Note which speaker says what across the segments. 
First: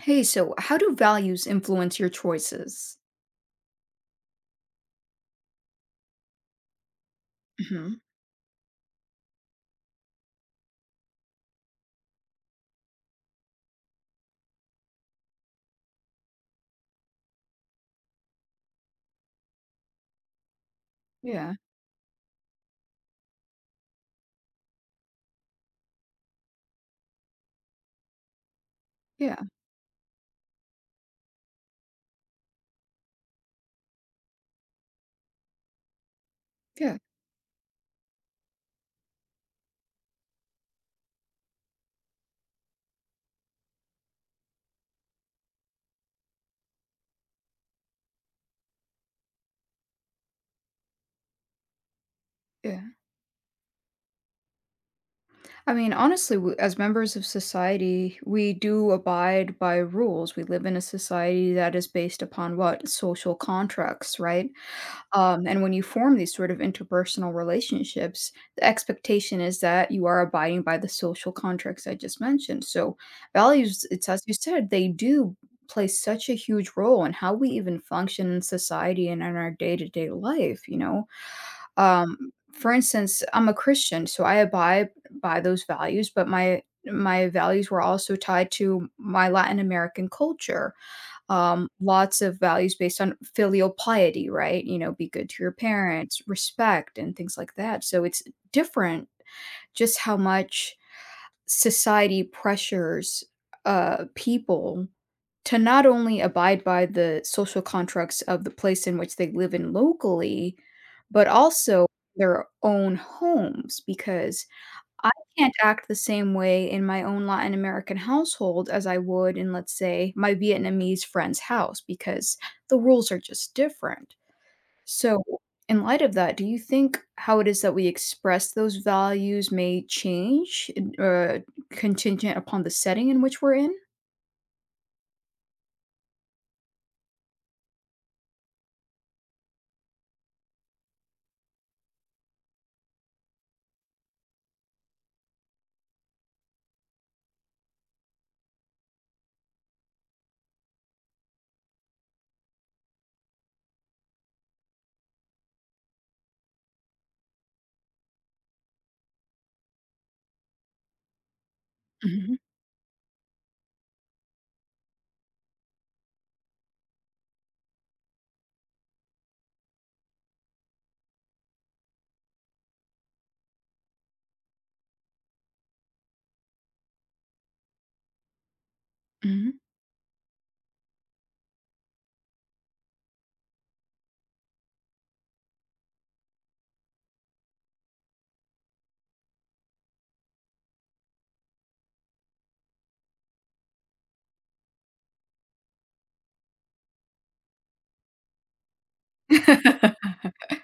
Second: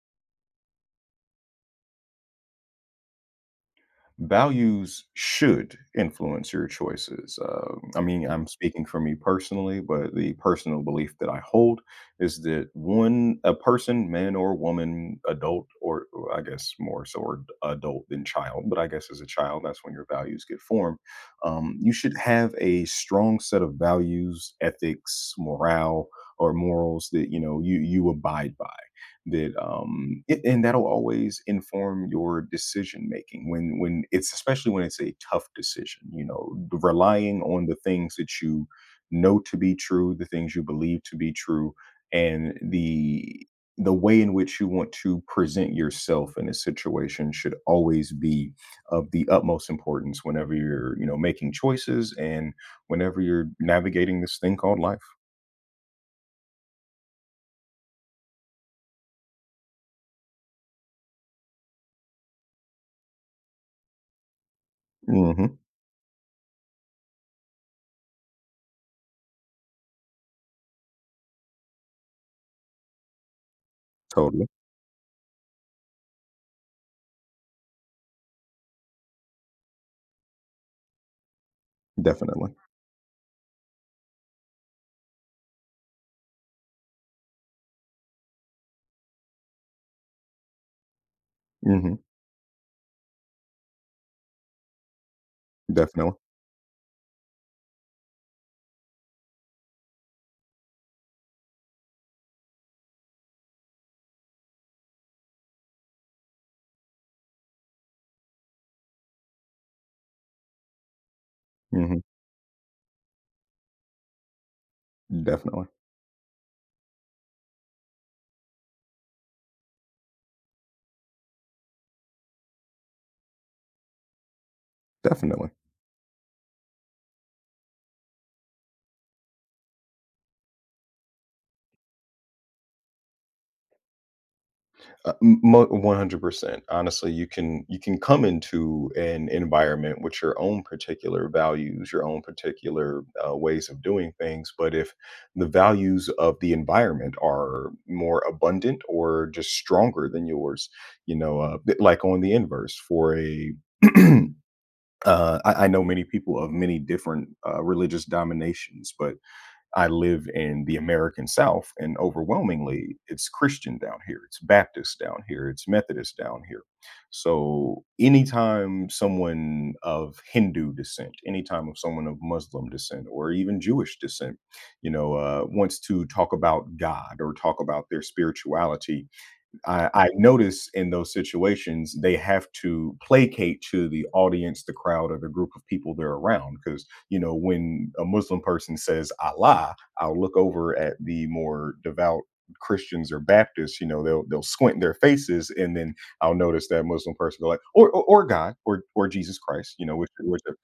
Speaker 1: Hey, so how do values influence your choices?
Speaker 2: Values should influence your choices.
Speaker 1: hmm
Speaker 2: I mean, I'm speaking for me personally, but the personal belief that I hold is that one, a person, man or woman, adult, or I guess more so or adult than child, but I guess as a child, that's when your values get formed.
Speaker 1: Yeah,
Speaker 2: You should have a strong set of values, ethics, morale, or morals that you know you abide by
Speaker 1: yeah,
Speaker 2: and that'll always inform your decision making when it's, especially when it's, a tough decision, you know,
Speaker 1: yeah,
Speaker 2: relying on the things that you know to be true, the things you believe to be true, and the way in which you want to present yourself in a situation should always be of the utmost importance whenever you're, you know, making choices and
Speaker 1: yeah.
Speaker 2: whenever you're navigating this thing called life.
Speaker 1: I mean, honestly, w as members of society, we do abide by rules. We live in a society that is based upon what? Social contracts, right?
Speaker 2: Hmm.
Speaker 1: And when you form these sort of interpersonal relationships, the expectation is that you are abiding by the social contracts I just mentioned. So, values, it's as you
Speaker 2: Totally.
Speaker 1: said, they do play such a huge role in how we even function in society and in our day to day life, you know?
Speaker 2: Definitely.
Speaker 1: For instance, I'm a Christian, so I abide by those values, but my values were also tied to my Latin American culture,
Speaker 2: Hmm.
Speaker 1: lots of values based on filial piety, right? You know, be good to your
Speaker 2: Definitely.
Speaker 1: parents, respect, and things like that. So it's different just how much society pressures people to not only abide by the social contracts of the place in which they live in locally, but also
Speaker 2: Hmm.
Speaker 1: their own homes because I can't
Speaker 2: Definitely,
Speaker 1: act the same way in my own Latin American household as I would in, let's say, my Vietnamese friend's house because the rules are just different. So,
Speaker 2: definitely,
Speaker 1: in light of that, do you think how it is that we express those values may change, contingent upon the setting in which we're in?
Speaker 2: mo 100%. Honestly, you can come into an environment with your own particular values, your own particular, ways of doing things, but if the values of the environment are more abundant or just stronger than yours, you know, bit like on the inverse for a I know many people of many different, religious dominations, but I live in the American South, and
Speaker 1: Mhm,
Speaker 2: overwhelmingly, it's Christian down here, it's Baptist down here, it's Methodist down here. So, anytime someone of Hindu descent, anytime of someone of Muslim descent, or even Jewish descent, you know, wants to talk about God or talk about their spirituality,
Speaker 1: mhm.
Speaker 2: I notice in those situations, they have to placate to the audience, the crowd, or the group of people they're around. Because you know, when a Muslim person says "Allah," I'll look over at the more devout Christians or Baptists, you know, they'll squint their faces, and then I'll notice that Muslim person go like, "Or God, or Jesus Christ," you know, which which because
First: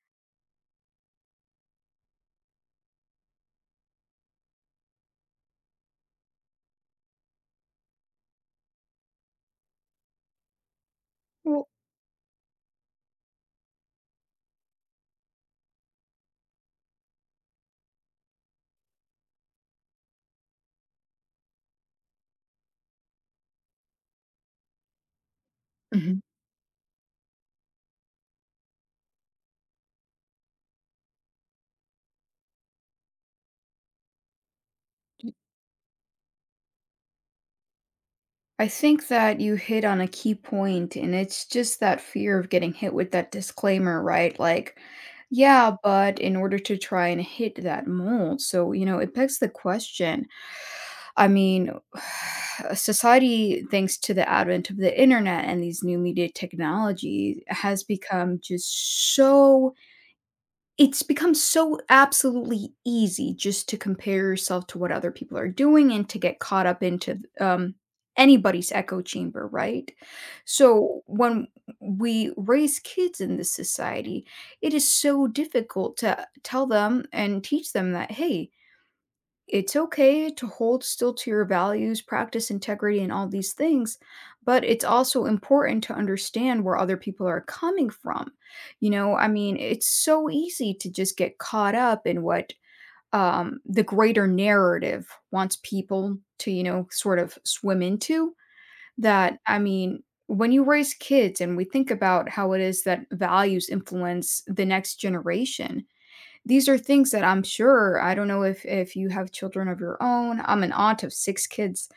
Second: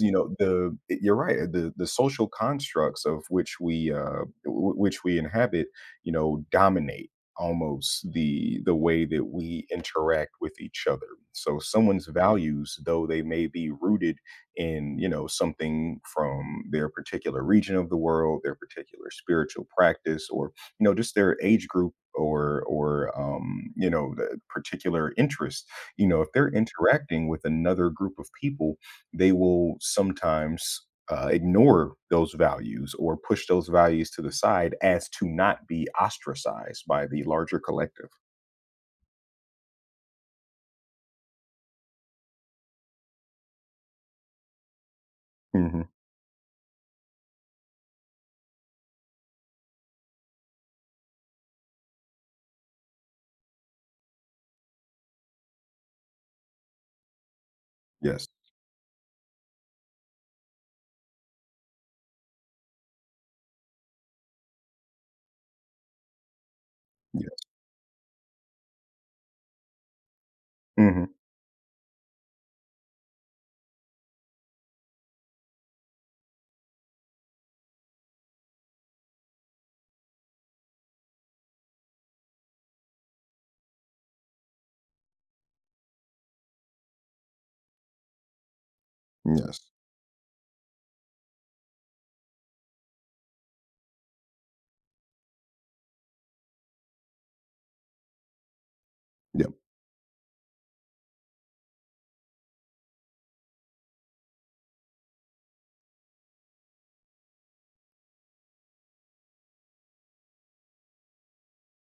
Speaker 2: you know, the you're right, the social constructs of which we, w which we inhabit, you know, dominate almost the way that we interact with each other. So
Speaker 1: Well,
Speaker 2: someone's values, though they may be rooted in, you know, something from their particular region of the world, their particular spiritual practice, or, you know, just their age group or, you know, the particular interest, you know,
Speaker 1: mhm.
Speaker 2: if they're interacting with another group of people, they will sometimes ignore those values or push those values to the side as to not be ostracized by the larger collective.
Speaker 1: I think that you hit on a key point, and it's just that fear of getting hit with that disclaimer, right? Like, yeah,
Speaker 2: Hmm.
Speaker 1: but in order to try and hit that mold. So, you know, it begs the question. I mean, society, thanks to the advent of the internet and these new media technologies, has
Speaker 2: Yes.
Speaker 1: become just so it's become so absolutely easy just to compare yourself to what other people are doing and to get caught up into,
Speaker 2: Yes.
Speaker 1: anybody's echo chamber, right? So
Speaker 2: Hmm.
Speaker 1: when we raise kids in this society, it is so difficult to tell them and teach them that, hey, it's okay to hold still to your values, practice integrity, and all these things, but it's also important to understand where other people are coming from. You know, I mean,
Speaker 2: Yes.
Speaker 1: it's so easy to just get caught up in what the greater narrative wants people to, you know, sort of swim into. That,
Speaker 2: Yep.
Speaker 1: I mean, when you raise kids and we think about how it is that values influence the next generation, these are things that I'm sure I don't know if you have children of your own. I'm an aunt of 6 kids.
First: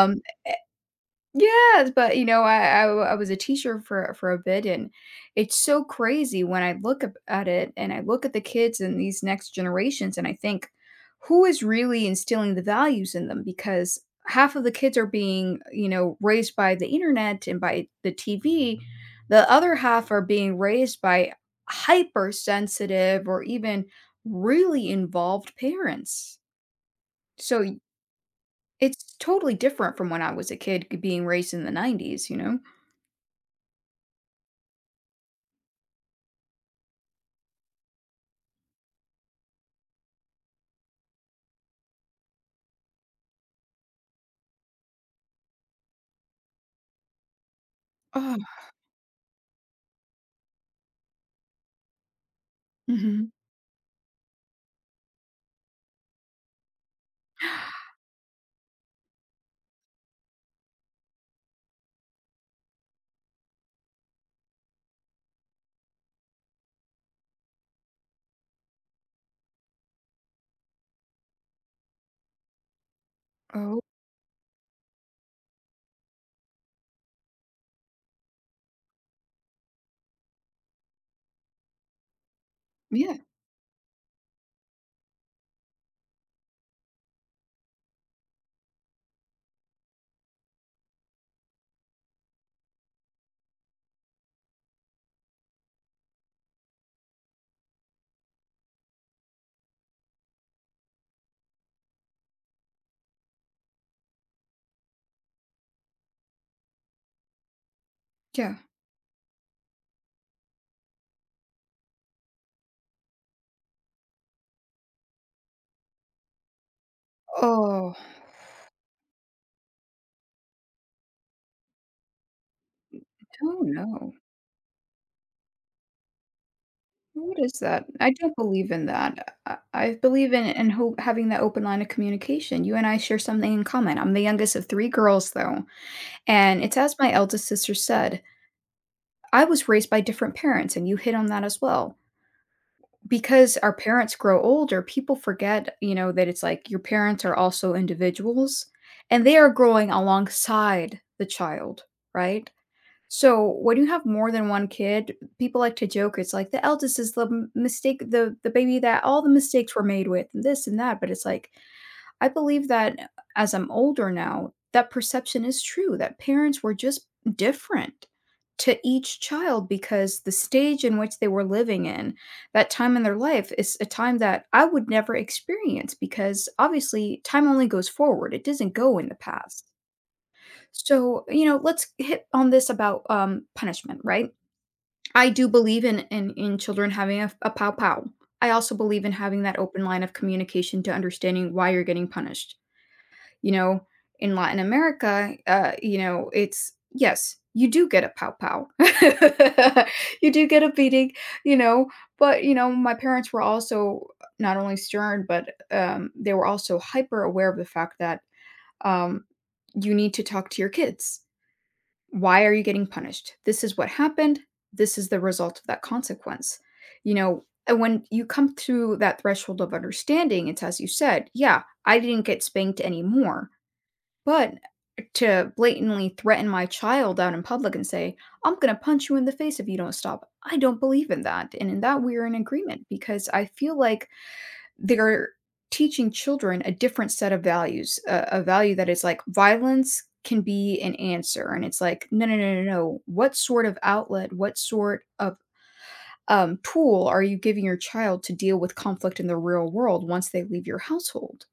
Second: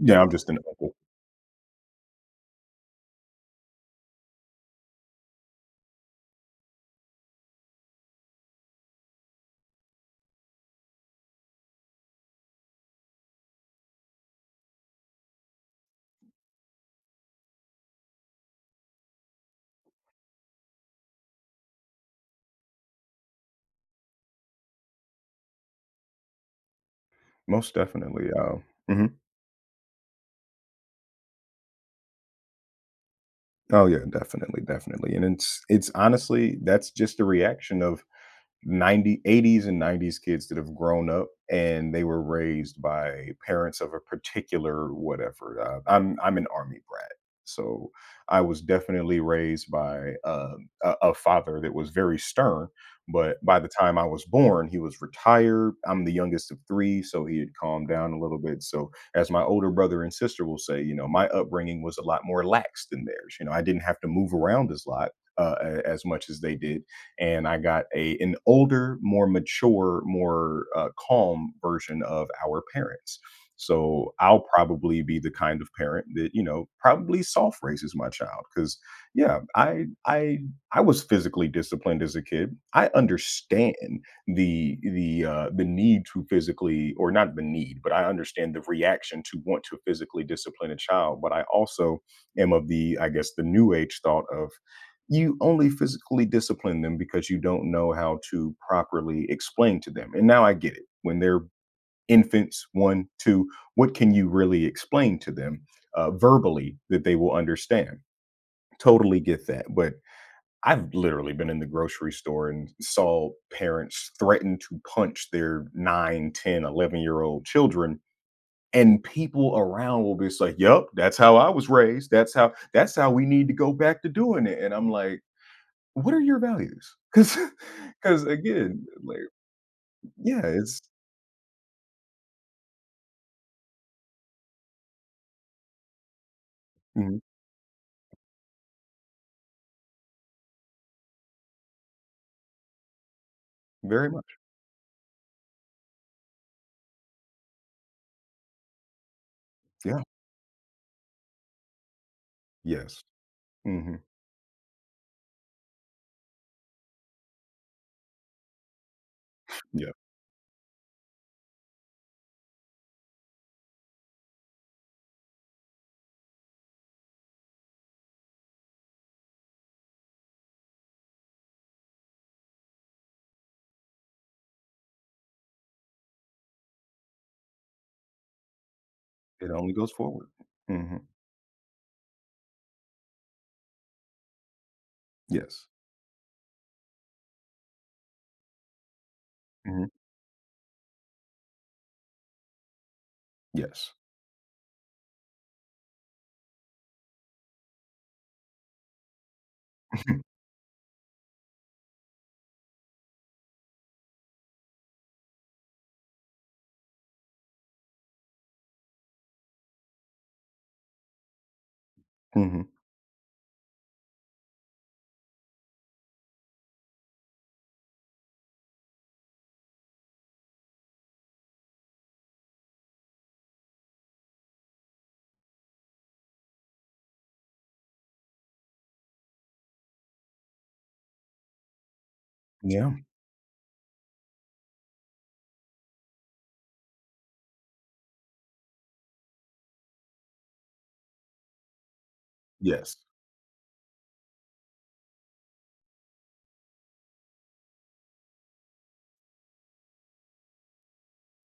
Speaker 2: Yeah. I'm just an uncle.
Speaker 1: Yes, but you know, I was a teacher for a bit, and it's so crazy when I look at it and I look at the kids and these next generations, and I think, who is really instilling the values in them? Because half of the kids are being, you know, raised by the internet and by the TV. The other half are being raised by hypersensitive or even really involved parents. So
Speaker 2: Most
Speaker 1: y-
Speaker 2: definitely. Mhm.
Speaker 1: it's totally different from when I was a kid being raised in the 90s, you know?
Speaker 2: Oh yeah, definitely, definitely. And it's honestly, that's just the reaction of 90 eighties and 90s kids that have grown up and they were raised by parents of a particular whatever, I'm an army brat, so
Speaker 1: Oh,
Speaker 2: I was definitely raised by a father that was very stern,
Speaker 1: mhm.
Speaker 2: but by the time I was born, he was retired. I'm the youngest of three, so he had calmed down a little bit. So, as my older brother and sister will say, you know, my upbringing was a lot more lax than theirs. You know, I didn't have to move around as lot, as much as they did, and I got a an older, more mature, more calm version of our parents.
Speaker 1: Oh,
Speaker 2: So I'll probably be the kind of parent that, you know, probably soft raises my child because, yeah, I was physically disciplined as a kid. I
Speaker 1: yeah,
Speaker 2: understand the need to physically, or not the need, but I understand the reaction to want to physically discipline a child. But I also am of the, I guess, the new age thought of you only physically discipline them because you don't know how to properly explain to them. And now I get it. When they're infants, one, two, what can you really explain to them verbally that they will understand?
Speaker 1: yeah.
Speaker 2: Totally get that. But I've literally been in the grocery store and saw parents threaten to punch their 9, 10, 11-year-old
Speaker 1: Oh,
Speaker 2: children. And people around will be just like, yep, that's how I was raised. That's how we need to
Speaker 1: oh,
Speaker 2: go back to
Speaker 1: no.
Speaker 2: doing it. And I'm like, what are your values? Because,
Speaker 1: What is that? I
Speaker 2: because
Speaker 1: don't believe
Speaker 2: again,
Speaker 1: in
Speaker 2: like,
Speaker 1: that. I believe
Speaker 2: yeah,
Speaker 1: in and
Speaker 2: it's
Speaker 1: hope having that open line of communication. You and I share something in common. I'm the youngest of 3 girls, though, and it's as my
Speaker 2: mhm,
Speaker 1: eldest sister said, "I was raised by different parents," and you hit on that as well. Because our
Speaker 2: very
Speaker 1: parents
Speaker 2: much.
Speaker 1: grow older, people forget, you know, that it's like your parents are also individuals, and they are growing
Speaker 2: Yeah.
Speaker 1: alongside the child, right?
Speaker 2: Yes.
Speaker 1: So when you
Speaker 2: Mhm.
Speaker 1: have more than one kid, people like to joke. It's like the eldest is the mistake, the baby that all the mistakes were
Speaker 2: Yeah.
Speaker 1: made with, and this and that. But it's like I believe that as I'm older now, that perception is true. That parents were just different to each child because the stage in which they were living in that time in their life is a time that I would never experience because obviously time only goes forward. It doesn't go in the
Speaker 2: It
Speaker 1: past.
Speaker 2: only goes forward. Mhm.
Speaker 1: So, you know, let's hit on this about punishment, right? I do
Speaker 2: Yes.
Speaker 1: believe in children having a pow pow. I also believe in having that open
Speaker 2: Mhm.
Speaker 1: line of communication to understanding why you're getting punished. You know,
Speaker 2: Yes.
Speaker 1: in Latin America, you know, it's yes, you do get a pow pow. You do get a beating, you know, but you know, my parents were also not only stern, but they were also hyper aware of the fact that um you need to talk to your kids. Why are you
Speaker 2: Mhm.
Speaker 1: getting punished? This is what happened. This is the result of that consequence. You know, and when you come through that threshold of understanding, it's as you said, yeah, I didn't get spanked anymore. But to blatantly threaten my child out in public and say, I'm going to punch you in the face if you don't stop, I don't believe in that. And in that, we are in agreement
Speaker 2: Yeah.
Speaker 1: because I feel like they're teaching children a different set of values, a value that is like violence can be an answer, and it's like, "No, no, no, no,
Speaker 2: Yes.
Speaker 1: no. What sort of outlet, what sort of, tool are you giving your child to deal with conflict in the real world once they leave your household?"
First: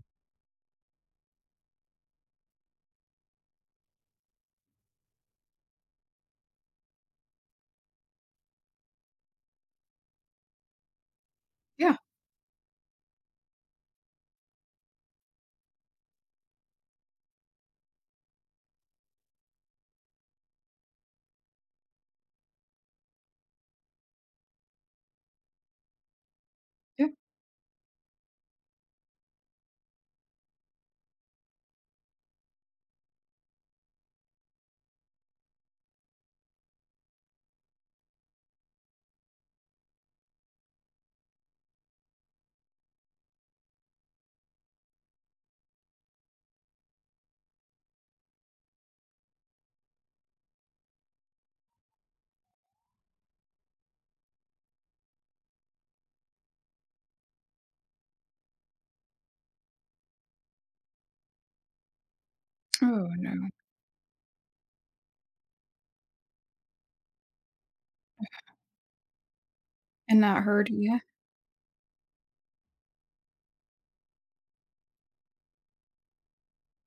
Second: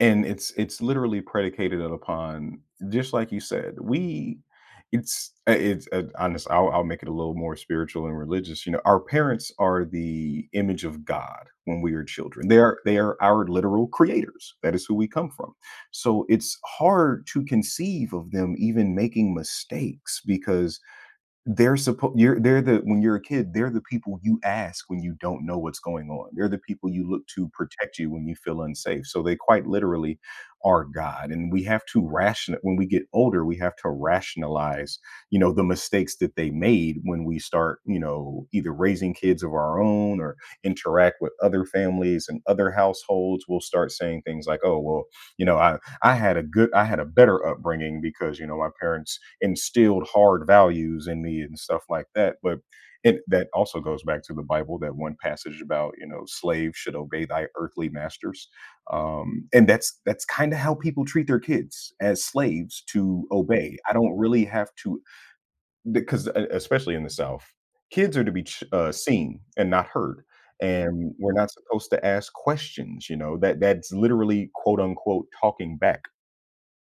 Speaker 2: And it's literally predicated upon, just like you said, we it's honest. I'll make it a little more spiritual and religious. You know, our parents are the image of God when we
Speaker 1: Yeah,
Speaker 2: are children. They are our literal creators. That is who we come from. So it's hard to conceive of them even making mistakes because, they're supposed you're they're the when you're a kid, they're the people you ask when you don't know what's going on. They're the people you
Speaker 1: yeah.
Speaker 2: look to protect you when you feel unsafe. So they quite literally are God. And we have to ration, when we get older, we have to rationalize, you know, the mistakes that they made when we start, you know, either raising kids of our own or interact with other families and other households. We'll start saying things like, oh, well, you know, I had a better upbringing because, you know, my parents instilled hard values in me and stuff like that. But it, that also goes back to the Bible, that one passage about, you know, slaves should obey thy earthly masters, and that's kind of how people treat their kids, as slaves
Speaker 1: Oh,
Speaker 2: to
Speaker 1: no.
Speaker 2: obey. I don't really have to because, especially in the South, kids are to be seen and not
Speaker 1: And
Speaker 2: heard,
Speaker 1: not heard, yeah.
Speaker 2: and we're not supposed to ask questions. You know that that's literally quote unquote talking back,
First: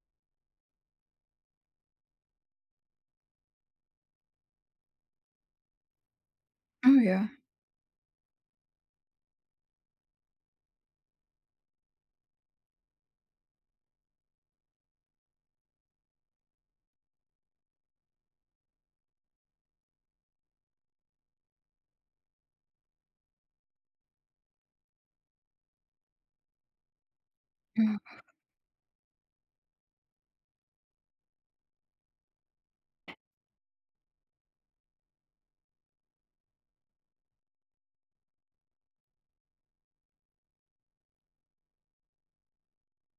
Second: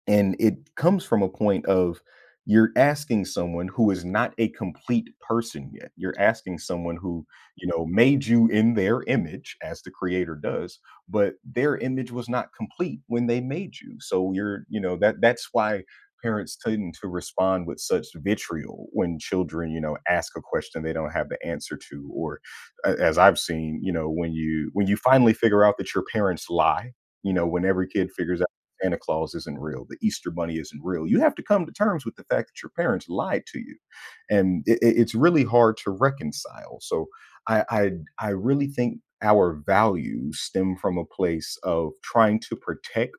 Speaker 2: and it comes from a point of, you're asking someone who is not a complete person yet. You're asking someone
Speaker 1: Oh,
Speaker 2: who,
Speaker 1: yeah,
Speaker 2: you know, made you in their image as the creator does, but their image was not complete when they made you. So you're, you know, that that's why parents tend to respond with such vitriol when children, you know, ask a question they don't have the answer to, or, as I've seen, you know, when you finally figure out that your parents lie, you know, when every kid
Speaker 1: yeah.
Speaker 2: figures out Santa Claus isn't real, the Easter Bunny isn't real. You have to come to terms with the fact that your parents lied to you, and it's really hard to reconcile. So I, I I really think our values stem from a place of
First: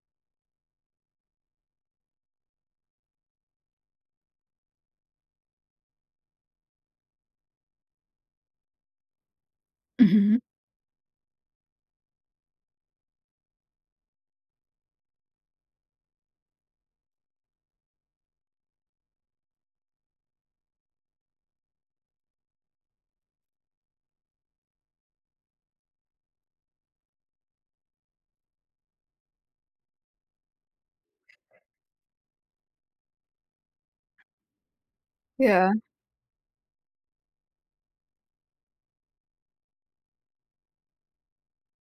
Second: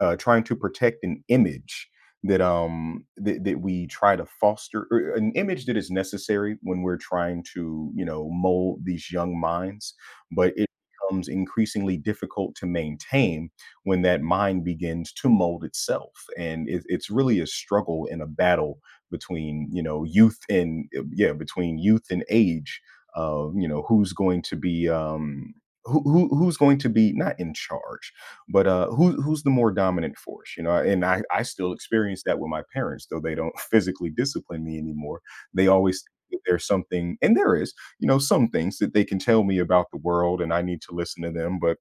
Speaker 2: trying to protect an image that we try to foster, or an image that is necessary when we're trying to, you know, mold these young minds,
Speaker 1: Mhm.
Speaker 2: but it becomes increasingly difficult to maintain when that mind begins to mold itself. And it's really a struggle and a battle between, you know, youth and, between youth and age of, you know, who's going to be, who's going to be not in charge, but who's the more dominant force, you know? And I still experience that with my parents, though they don't physically discipline me anymore. They
Speaker 1: Yeah,
Speaker 2: always think that there's something, and there is, you know, some things that they can tell me about the world, and I need to listen to them. But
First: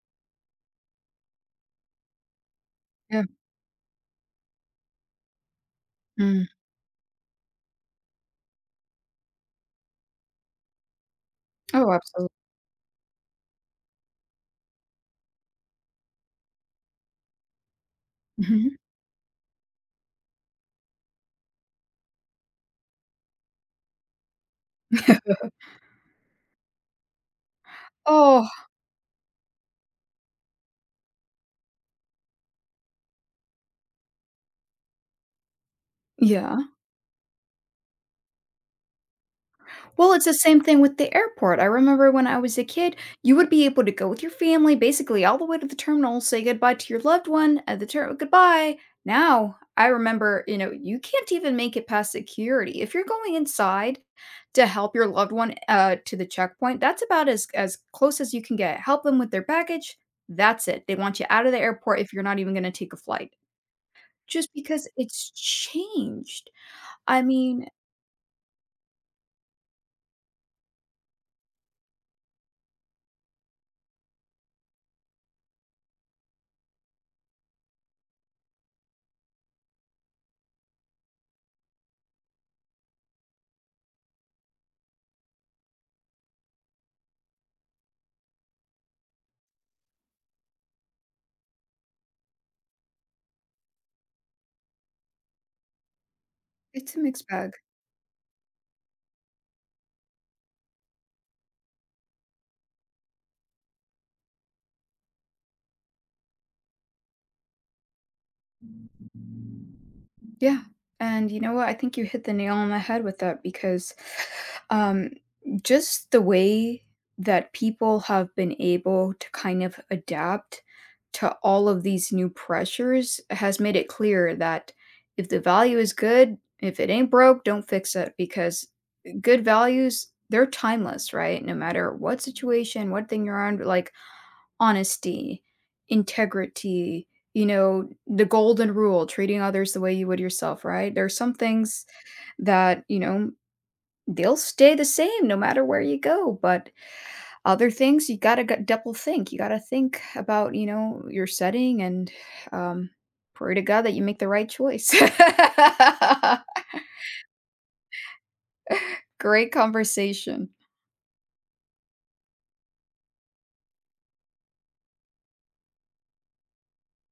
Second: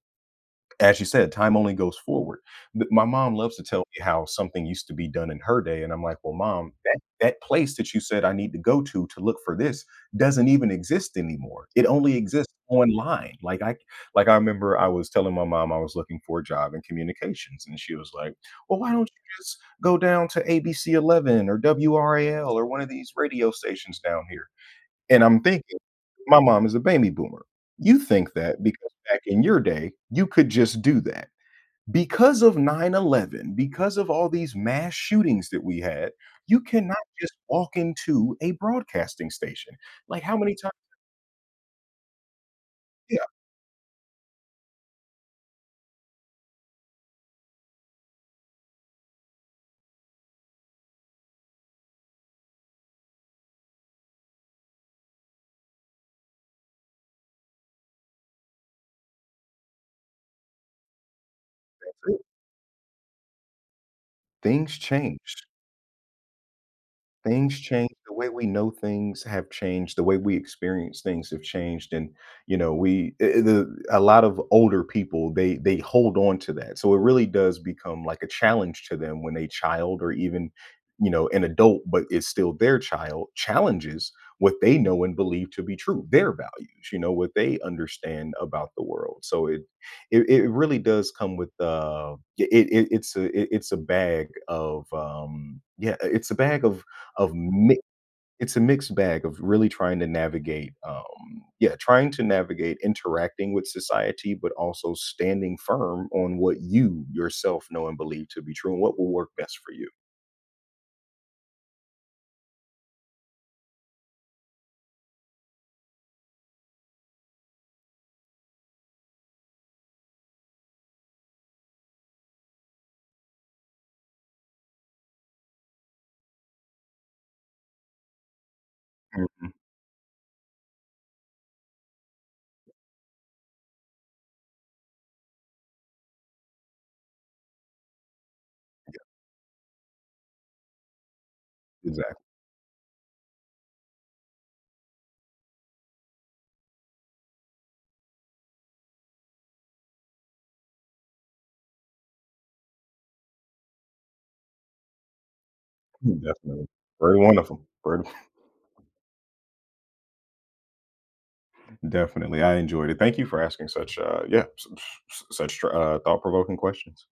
Speaker 2: as you said, time only goes forward. Th my
Speaker 1: yeah.
Speaker 2: mom loves to tell me how something used to be done in her day, and I'm like, "Well,
Speaker 1: Mm.
Speaker 2: mom, that place that you said I need to go to look for this doesn't even exist anymore. It
Speaker 1: Oh,
Speaker 2: only
Speaker 1: absolutely.
Speaker 2: exists online." Like, I remember I was telling my mom I was looking for a job in communications, and she was like,
Speaker 1: Mhm.
Speaker 2: "Well, why don't you just go down to ABC11 or WRAL or one of these radio stations down here?" And I'm thinking, my mom is a baby boomer. You think
Speaker 1: Oh,
Speaker 2: that because back in your day, you could just do that, because of 9/11, because of all these mass shootings that we had,
Speaker 1: yeah.
Speaker 2: you cannot just walk into a broadcasting station.
Speaker 1: Well,
Speaker 2: Like,
Speaker 1: it's the
Speaker 2: how many
Speaker 1: same
Speaker 2: times?
Speaker 1: thing with the airport. I remember when I was a kid,
Speaker 2: Yeah,
Speaker 1: you would be able to go with your family basically all the way to the terminal, say goodbye to your loved one at the terminal, goodbye. Now, I remember, you know, you can't even make it past security. If you're going inside to help your loved one to the checkpoint, that's about as close as you can get. Help them with their baggage. That's it. They want you out of the airport if you're not even going to take a flight. Just
Speaker 2: things
Speaker 1: because it's
Speaker 2: change.
Speaker 1: changed. I
Speaker 2: Things
Speaker 1: mean,
Speaker 2: change, the way we know things have changed, the way we experience things have changed, and, you know, we I the a lot of older people, they hold on to that, so it really does become like a challenge to them when a child, or even, you know, an adult, but it's still their child, challenges what they know and believe to be true, their values, you know, what they understand about the world. So it really does come with, it it it's a bag of, yeah, it's a bag
Speaker 1: it's a mixed
Speaker 2: of
Speaker 1: bag.
Speaker 2: mi it's a mixed bag of really trying to navigate, yeah, trying to navigate interacting with society, but also standing firm on what you yourself know and believe to be true and what will work best for you.
Speaker 1: Yeah. And you know what? I think you hit the nail on the head with that because um, just the way that people have been able to kind of adapt to all of these new pressures has made it clear that if the value is good, if it ain't broke, don't fix it because good
Speaker 2: Mhm.
Speaker 1: values, they're timeless, right? No matter what situation, what thing you're on, like honesty, integrity, you know, the golden rule, treating others the way you would yourself, right? There are some things
Speaker 2: Exactly.
Speaker 1: that, you know, they'll stay the same no matter where you go, but other things you got to double think. You got to think about, you know, your setting and um pray to God that you make the right choice.
Speaker 2: Mm, definitely. Very wonderful. Very,
Speaker 1: Great conversation.
Speaker 2: definitely, I enjoyed it. Thank you for asking such, yeah, s s such, thought-provoking questions.